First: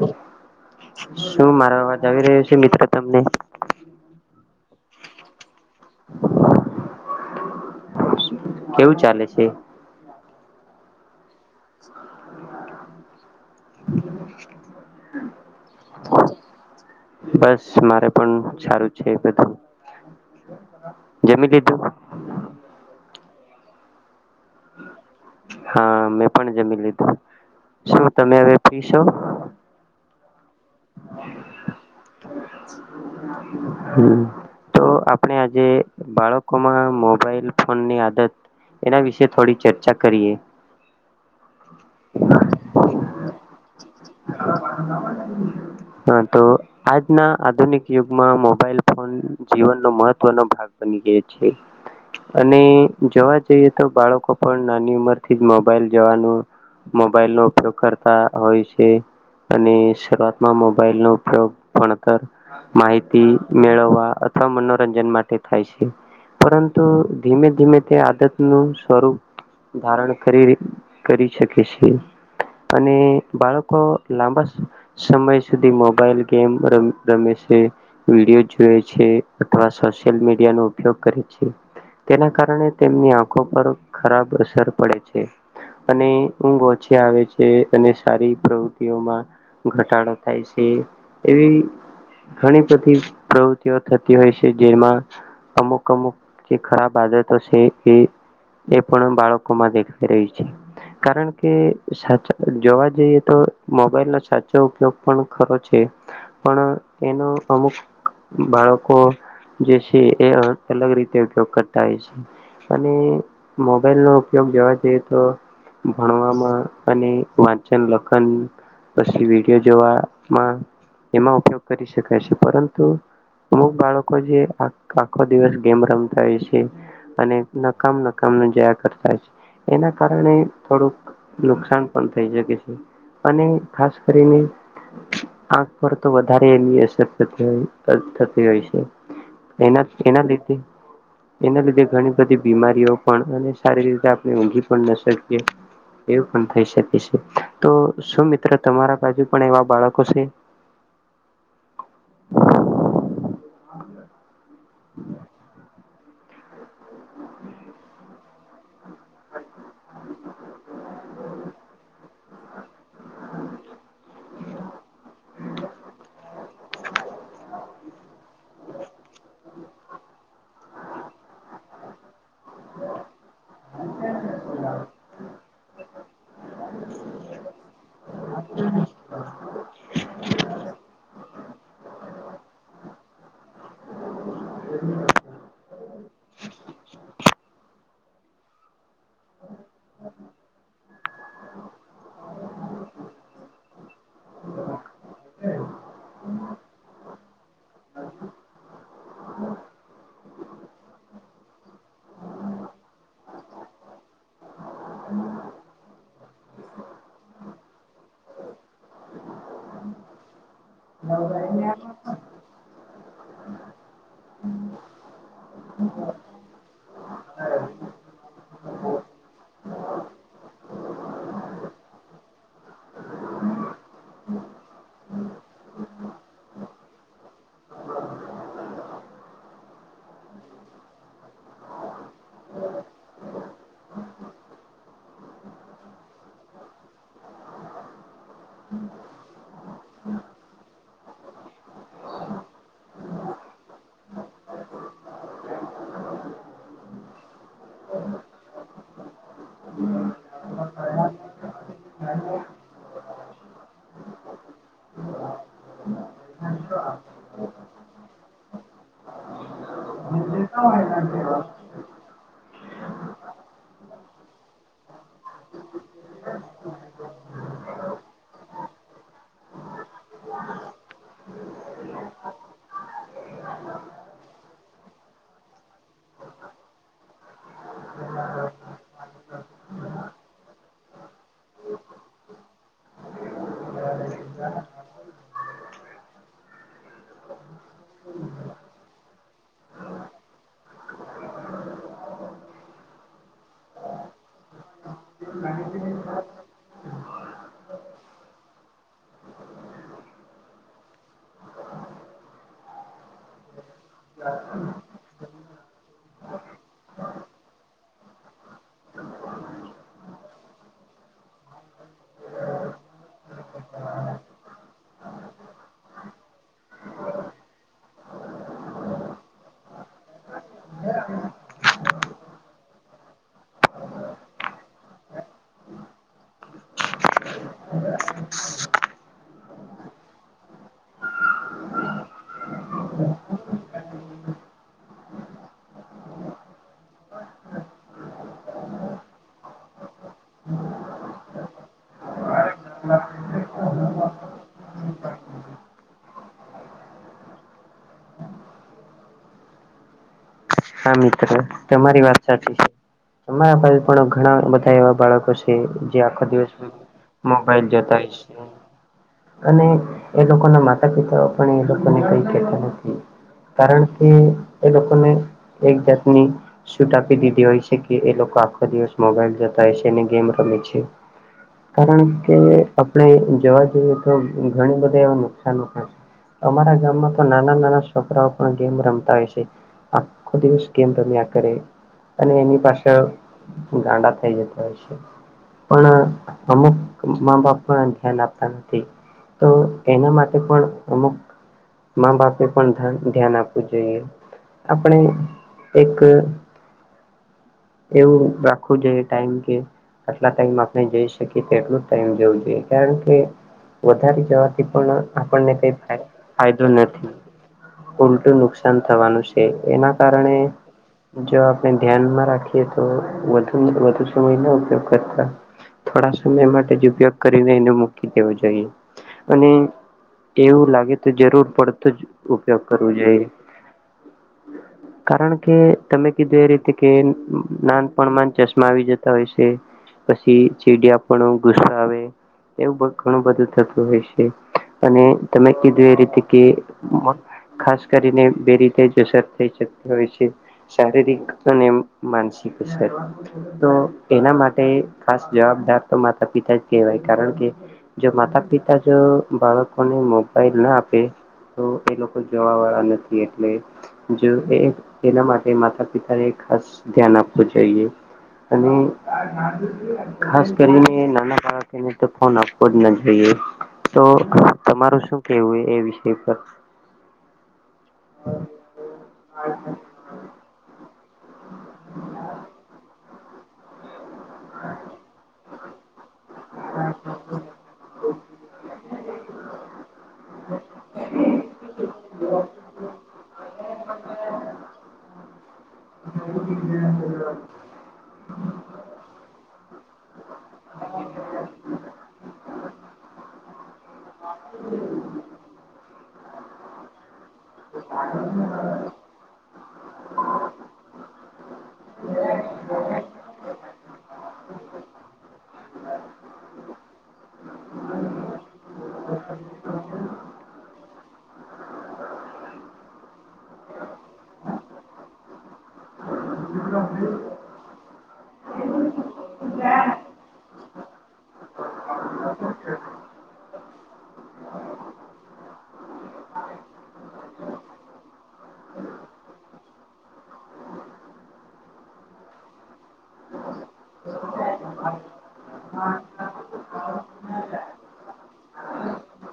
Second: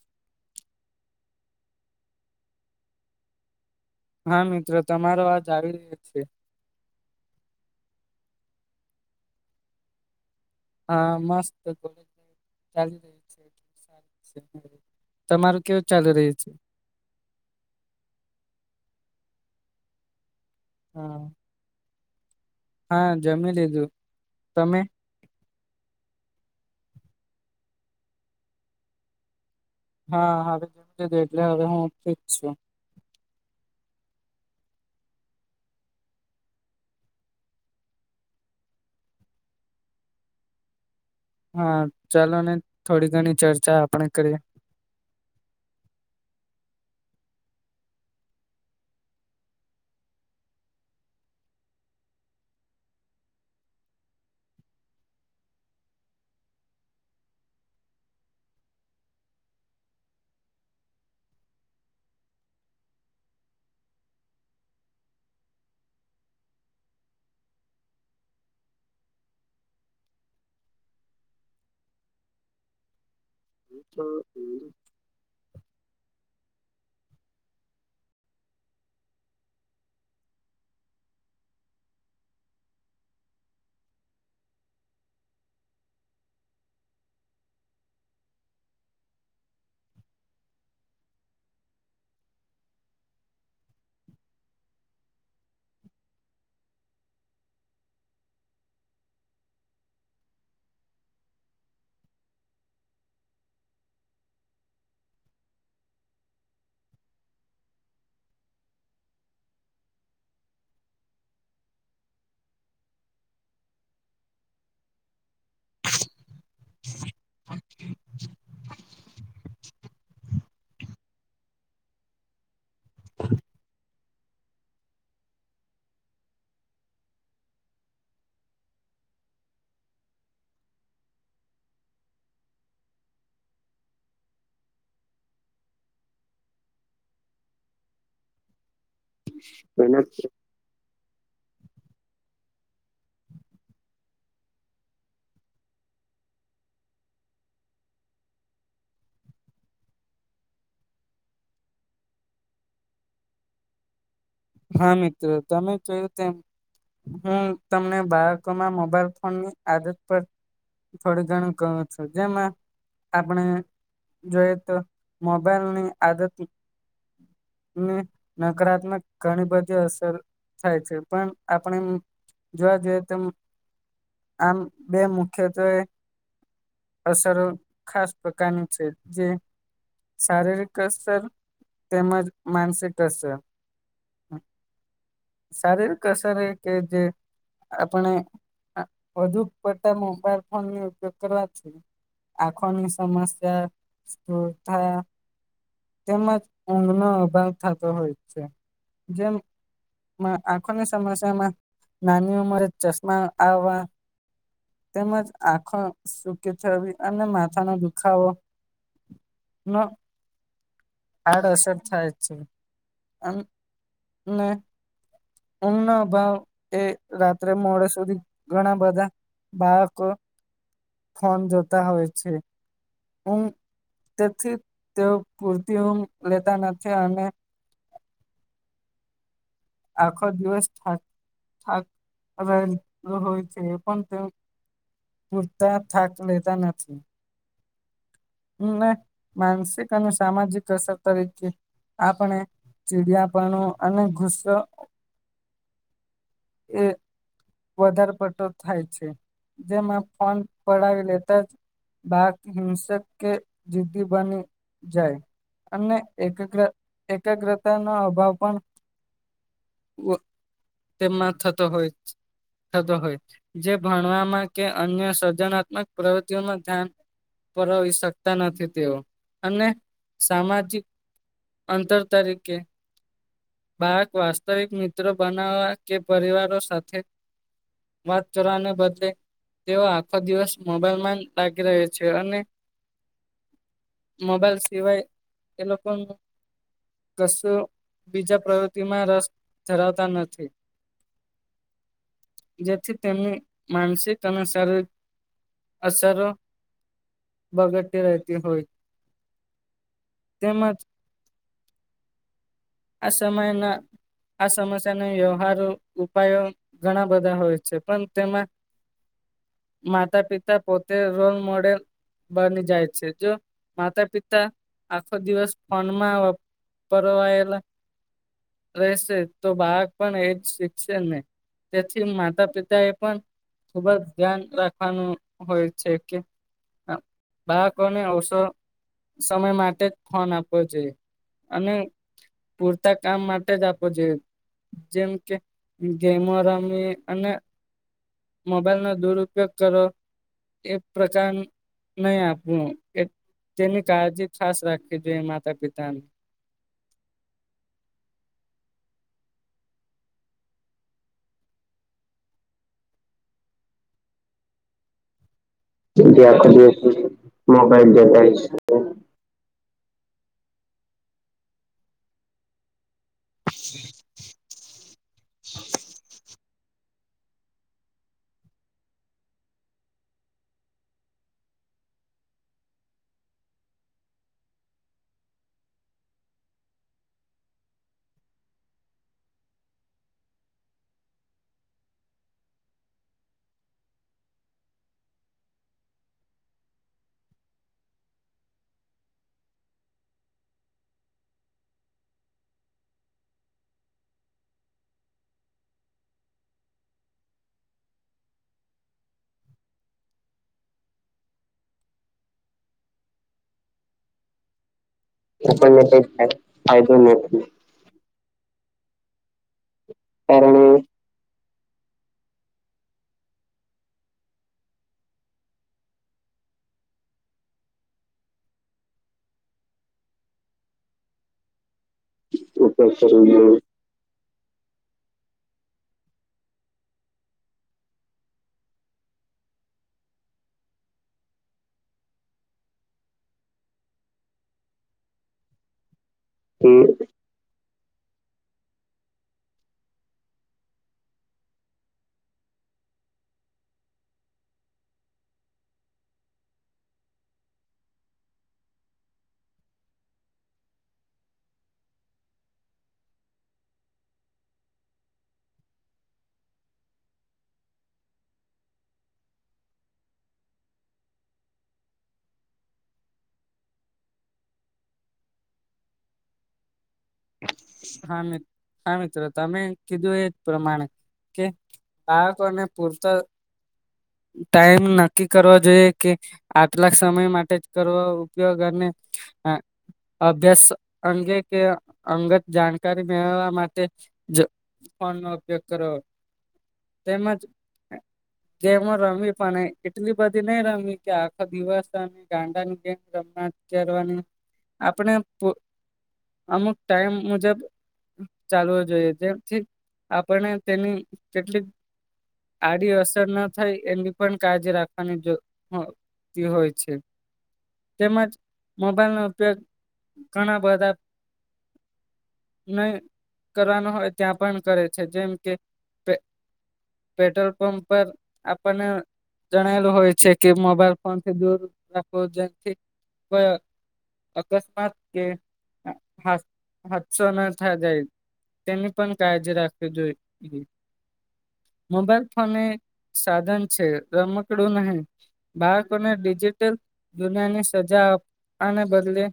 હ શું મારો અવાજ આવી રહ્યો છે મિત્રો તમને? હા મિત્રો તમારો આવાજ આવી રહ્યો છે. કેવું ચાલે છે. હા મસ્ત [inaudible] તમારું કેવું ચાલી રહ્યું છે. બસ મારે પણ સારું છે બધું જમી લીધું? હા જમી લીધું હા મે પણ જમી લીધું શું તમે હવે ફ્રી શો? હા હવે જમી લીધુ એટલે હવે હું ઠીક છું. હ તો આપણે આજે બાળકોમાં મોબાઈલ ફોનની આદત એના વિશે થોડી ચર્ચા કરીએ હા ચાલો ને થોડી ઘણી ચર્ચા આપણે કરીએ હા તો આજના આધુનિક યુગમાં મોબાઈલ ફોન જીવનનો મહત્વનો ભાગ બને ગયો છે. અને જોવા જઈએ તો બાળકો પણ નાની ઉંમરથી જ મોબાઈલ જોવાનું મોબાઈલનો ઉપયોગ કરતા હોય છે, અને શરૂઆત મા મોબાઈલનો ઉપયોગ ભણતર માહિતી મેળવવા અથવા મનોરંજન માટે થાય છે. પરંતુ ધીમે ધીમે તે આદતનું સ્વરૂપ ધારણ કરીરી કરી શકે છે, અને બાળકો લાંબા સમય સુધી મોબાઈલ ગેમ રમ રમે છે, વિડીયો જોય છે, અથવા સોશિલ મીડિયાનો ઉપયોગ કરે છે. તેના કારણે તેમની આંખો પર ખરાબ અસર પડે છે. અને ઊંઘ ઓછી આવે છે, અને સારી પ્રવૃતિઓમાં ઘટાડો થાય છે, એવી ઘણી બધી પ્રવૃતિઓ થતી હોય છે, જેમાં અમુક અમુક જે ખરાબ આદતો છે, એ એ પણ બાળકોમાં દેખાઈ રહ્યું છે. કારણ કે સાચે જોવા જઈએ તો મોબાઈલના સાચ ચો ઉપયોગ પણ ખરો છે, પણ એનો અમુક બાળકો જે છે, એ અલગ રીતે ઉપયોગ કરતા હોય છે. અને મોબાઈલનો ઉપયોગ જોવા જઈએ તો ભણવામાં અને વાંચન લખન પછી વિ ડીયો જોવામાં એમાં ઉપયોગ કરી શકાય છે, પરંતુ અમુક બાળકો જે આખો દિવસ ગેમ રમતા હોય છે. અને નકામ નકામ ના જોયા કરતા છે, એના કારણે થોડુંક નુકસાન પણ થઈ શકે છે, અને ખાસ કરીને આખ પર તો વધારે એની અસર થતી થતી હોય છે. એના એના લીધે એના લીધે ઘણી બધી બીમારીઓ પણ અને સારી રીતે આપણે ઊંઘી પણ ન શકીએ એવું પણ થઈ શકે છે, તો શું મિત્ર તમારા બાજુ પણ એવા બાળકો છે? [inaudible] હા મિત્રો તમે કયું તેમ હું તમને બાળકોમાં મો બાઈલ ફોનની આદત પર થોડું ઘણું કવુ છું જેમાં આપણે જોઈએ તો મોબાઈલની આદત ની નકારાત્મક ઘણી બધી અસર થાય છે, પણ આપણે જોવા જઈએ તેમ આમ બે મુખ્યત્વે. અસરો ખાસ પ્રકારનું છે, જે શારીરિક અસર, તેમજ માનસિક અસર. શારીરિક અસર એ કે જે આપણે વધુ પડતા મોબાઈલ ફોન ઉપયોગ કરવાથી એખ સમસ્યા, શ્રધા તેમજ ઊંઘનો અભાવ થતો હોય છે, જેમ આંખોની સમસ્યામાં, નાની ઉમરે ચશ્મા આવવા. તેમજ આંખો સુકી થવી અને માથાનો દુખાવો. નો આડઅસર થાય છે. ઊંઘનો અભાવ એ રાત્રે મોડે સુધી ઘણા બધા બાળકો ફોન જોતા હોય છે. મ તેથી તેઓ પૂરતી ઊઘ લેતા નથી અને આખો દિવસ થ હોય છે, એ તો પૂરતા થાક લેતા નથી. માનસિક અને સામાજિક અસર તરીકે આપણે ચીડિયાપણું અને ગુસ્સો હ [inaudible] એ વધારે પડતો થાય છે, જેમાં ફ પડાવી લેતા જ બાક હિંસક કે જીદી બની જાય, અને એક એકાગ્રતા ન અભાવ પણ તેમમાં થતો હોય. થતો હોય છે, જે ભણવામાં કે અન્ય સર્જનાત્મક પ્રવૃતિઓમાં ધ્યાન પરવી શકતા નથી તેઓ, અને સામાજિક અંતર તરીકે બાળક વાસ્તવિક મિત્રો બનાવવા કે પરિવારો સાથે વાત કરવાને બદલે. તેઓ આખો દિવસ મોબાઈલમાં લાગી રહ છે અને. મોબાઈલ સિવાય એ લોકોનું ગસ્સો બીજા પ્રવૃત્તિમાં રસ ધરાવતા નથી. જેથી તેમની માનસિક અને શારીરિક અસર બગત તી હોય, તેમજ આ સમય ન આ સમસ્યા ન હો ાર ઉપાયો ઘણા બધા હોય છે પણ તેમાં માતા પિતા પોતે રોલ મોડેલ બની જાય છે જો, માતા પિતા આખો દિવસ ફોનમાં પરવાએેલા હ [inaudible] રહેશે તો બાળક પણ એજ શીખશે ને. તેથી માતા પિતા એ પણ ખૂબ જ ધ્યાન રાખવાનું હોય છે કે બાળકોને અવસર સમય માટે જ ફોન આપવો જોઈએ, અને પૂરતા કામ માટે જ આપો જોઈએ. જેમ કે ગેમો રમી અને મોબાઈલ નો દુરુપયોગ કરો, એ પ્રચાર નહી આપ [inaudible] તેની કાળજી ખાસ રાખવી જોઈએ માતા પિતાને હા મિત્ર તમારી વાત સાચી છે તમારા પાસે પણ ઘણા બધા એવા બાળકો છે જે આખો દિવસ મોબાઈલ જોતા હોય સે અને એ લોકોના માતા પિતાઓ પણ એ લોકોને કઈ કેહેતા નથી કારણ કે એ લોકોને એક જાતની છૂટ આપી દીધી હોય છે કે એ લોકો આખો દિવસ મોબાઈલ જોતા હોય છેને ગેમ ર મેં છે. કારણ કે આપણે જોવા જઈએ તો ઘણી બધી એવા નુકસાન પણ છે. અમારા ગામમાં તો નાના નાના છોકરાઓ પણ ગેમ રમતા હોય છે. આખો દિવસ ગેમ રમ્યાં કરે. અને એની પાસે ગાંડા થઈ જતા હોય છે. પણ અમુક મા બાપ પણ ધ્યાન આપતા નથી. તો એના માટે પણ અમુક મા બાપે પણ ધ્યાન આપવું જોઈએ. આપણે એક એવું રાખવું જોઈએ ટાઈમ કે આટલા ટાઈમ આપણે જઈ શકીએ તેટલુ જ ટાઈમ જવું જોઈએ કારણ કે વધારે જવાથી આપણને કાય હોય છે આપણને કઈ ફાયદો નથી ઉલટું નુક સાન થવાનું છે એના કારણે જો ધ્યાનમાં રાખીએ તો વધુ વધુ સમય ન ઉપયોગ કરતા થોડા સમય માટે જ ઉપયોગ કરીને એને મૂકી દેવું જોઈએ અને એવું લાગે તો જરૂર પડતો જ ઉપયોગ કરવો જોઈએ. કારણ કે તમે કીધું એ રીતે કે નાનપણમાં જ ચશ્મા આવી જતા હોય છે. પછી ચીડિયા પનું ગુસ્સા આવે એવું ઘણું બધું થતું હોય છે અને તમે કીધું એ રીતે કે એ ખાસ કરીને બે રીતે જશે હોય છે શારીરિક અને માનસિક અસર તો એના માટે ખાસ જવાબદાર તો માતા પિતા જ કહેવાય કારણ કે જો માતા પિતા જો બાળકોને મોબાઈલ ન આપે તો એ લોકો જોવા વાળા નથી એટલે જો એના માટે માતા પિતાએ ખાસ ધ્યાન આપવું જોઈએ. અને ખાસ કરીને નાના બાળકેને તો ફોન આપવો જ ના જોઈએ. તો તમારું શું કેવું એ વિષય પર હા મિત હા મિત્રો તમે કીધું એ જ પ્રમાણે કે બાળકોને પૂરતા ટાઈમ નક્કી કરવા જોઈએ કે આટલાક સમય માટે જ કરવા ઉપયોગને હ અભ્યાસ અંગે કે અંગત જાણકારી મેળવવા માટે જ ફોન નો ઉપયોગ કરવો. [inaudible] ગેમો રમી પણ એટલી બધી નઈ રમી કે આખો દિવસ ગાંડાની ગેમ રમા કરવાની આપણે અમુક ટાઈમ મુજબ ચાલવો જોઈએ જેમથી આપણને તેની કેટલીક આડી અસર ના થાય એની પણ કાળજી રાખવાની [unintelligible] હોય છે. તેમજ મોબાઈલનો ઉપયોગ ઘણા બધા નહી કરવાનો હોય ત્યાં પણ કરે છે જેમ કે પેટ્રોલ પંપ પર આપણને જણાયેલું હોય છે કે મોબાઈલ ફોન થી દૂર રાખો જેથી અકસ્માત કે હાદસો ન થ જાય. તેની પણ કાળજી રાખવી જોઈ મોબાઈલ ફોને. સાધન છે રમકડું નહી બાળકોને ડિજિટલ દુનિયાની સજા આપ આને બદલે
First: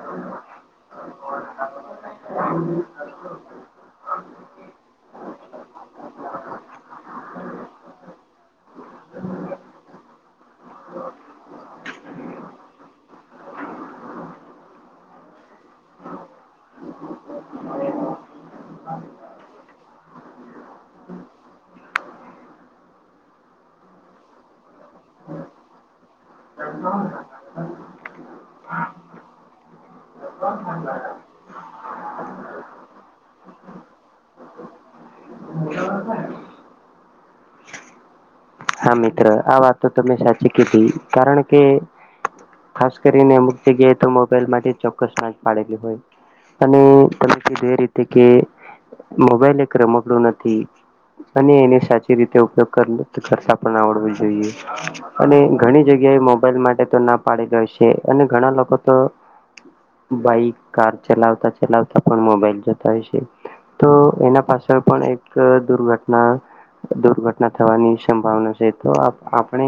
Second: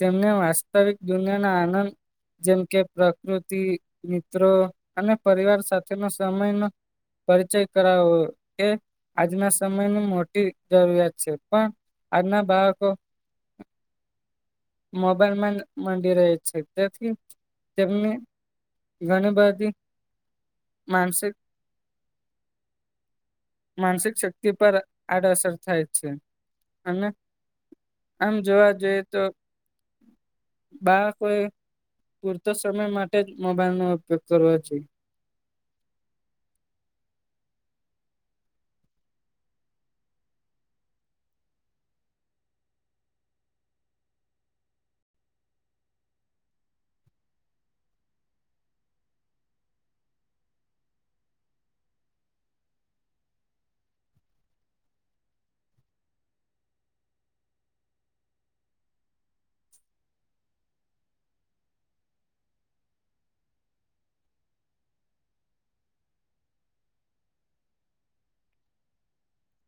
તેમને વાસ્તવિક દુનિયાના આનંદ. જેમ કે પ્રકૃતિ મિત્રો અને પરિવાર સાથેનો સમય ન [inaudible] પરિચય કરાવો એ આજના સમયની મોટી જરૂરિયાત છે પણ અના બાકો [inaudible] મોબલ માંડી રહે છે તેથી તેમને. ઘનવાદી માનસિક માનસિક શક્તિ પર આડઅસર થાય છે. [inaudible] આમ જોવા જોઈએ તો બાળકોએ પૂરતો સમય માટે જ મોબાઈલ નો ઉપયોગ કરવો જોઈએ. હા મિત્ર આ વાત તો તમે સાચી કીધી કારણ કે ખાસ કરીને અમક જગ્યાએ તો મોબાઈલ માટે ચોક્કસ ના પાડેલી હોય. અને તમે કીધું એ રીતે કે. મોબાઈલ એક રમકડું નથી અને એને સાચી રીતે ઉપયોગ કર આવ જોઈ અને ઘણી જગ્યાએ મોબાઈલ માટે તો ના પાડીે ગ છે અને ઘણા બાઈક કાર ચલાવતા ચલાવતા પણ મોબાઈલ જતા હોય છે. તો એના પાછળ પણ એક દુર્ઘટના દુર્ઘટના થવાની સંભાવના છે તો આપણે.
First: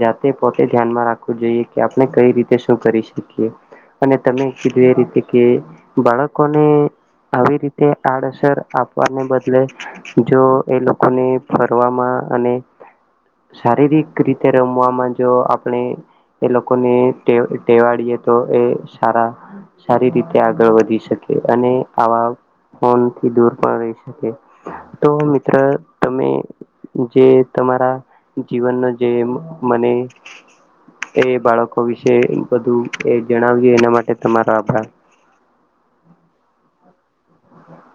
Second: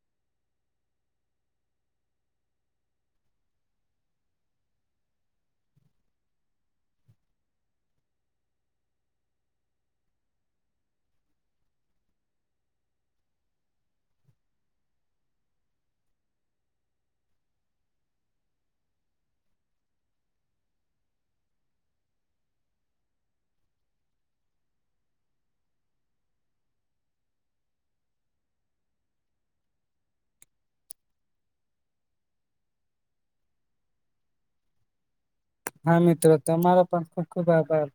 જાતે પોતે ધ્યાનમાં રાખવું જોઈએ કે આપણે કઈ રીતે શું કરી શકીએ. અને તમે કીધું એ રીતે કે બાળકોને. આવી રીતે આડઅસર આપવાને બદલે જો એ લોકોને ફરવામાં અને શારીરિક રીતે રમવામાં જો આપણે. એ લોકોને ટેવાડીીએ તો એ સારા સારી રીતે આગળ વધી શકે અને આવા ફોન થી દૂર પણ રહી શકે. તો મિત્ર તમે જે તમારા જીવનનો જે મને એ બાળકો વિશે બધું એ જણાવજે એના માટે તમારો આભાર. હા મિત્રો તમારો પણ ખુબ ખુબ આભાર.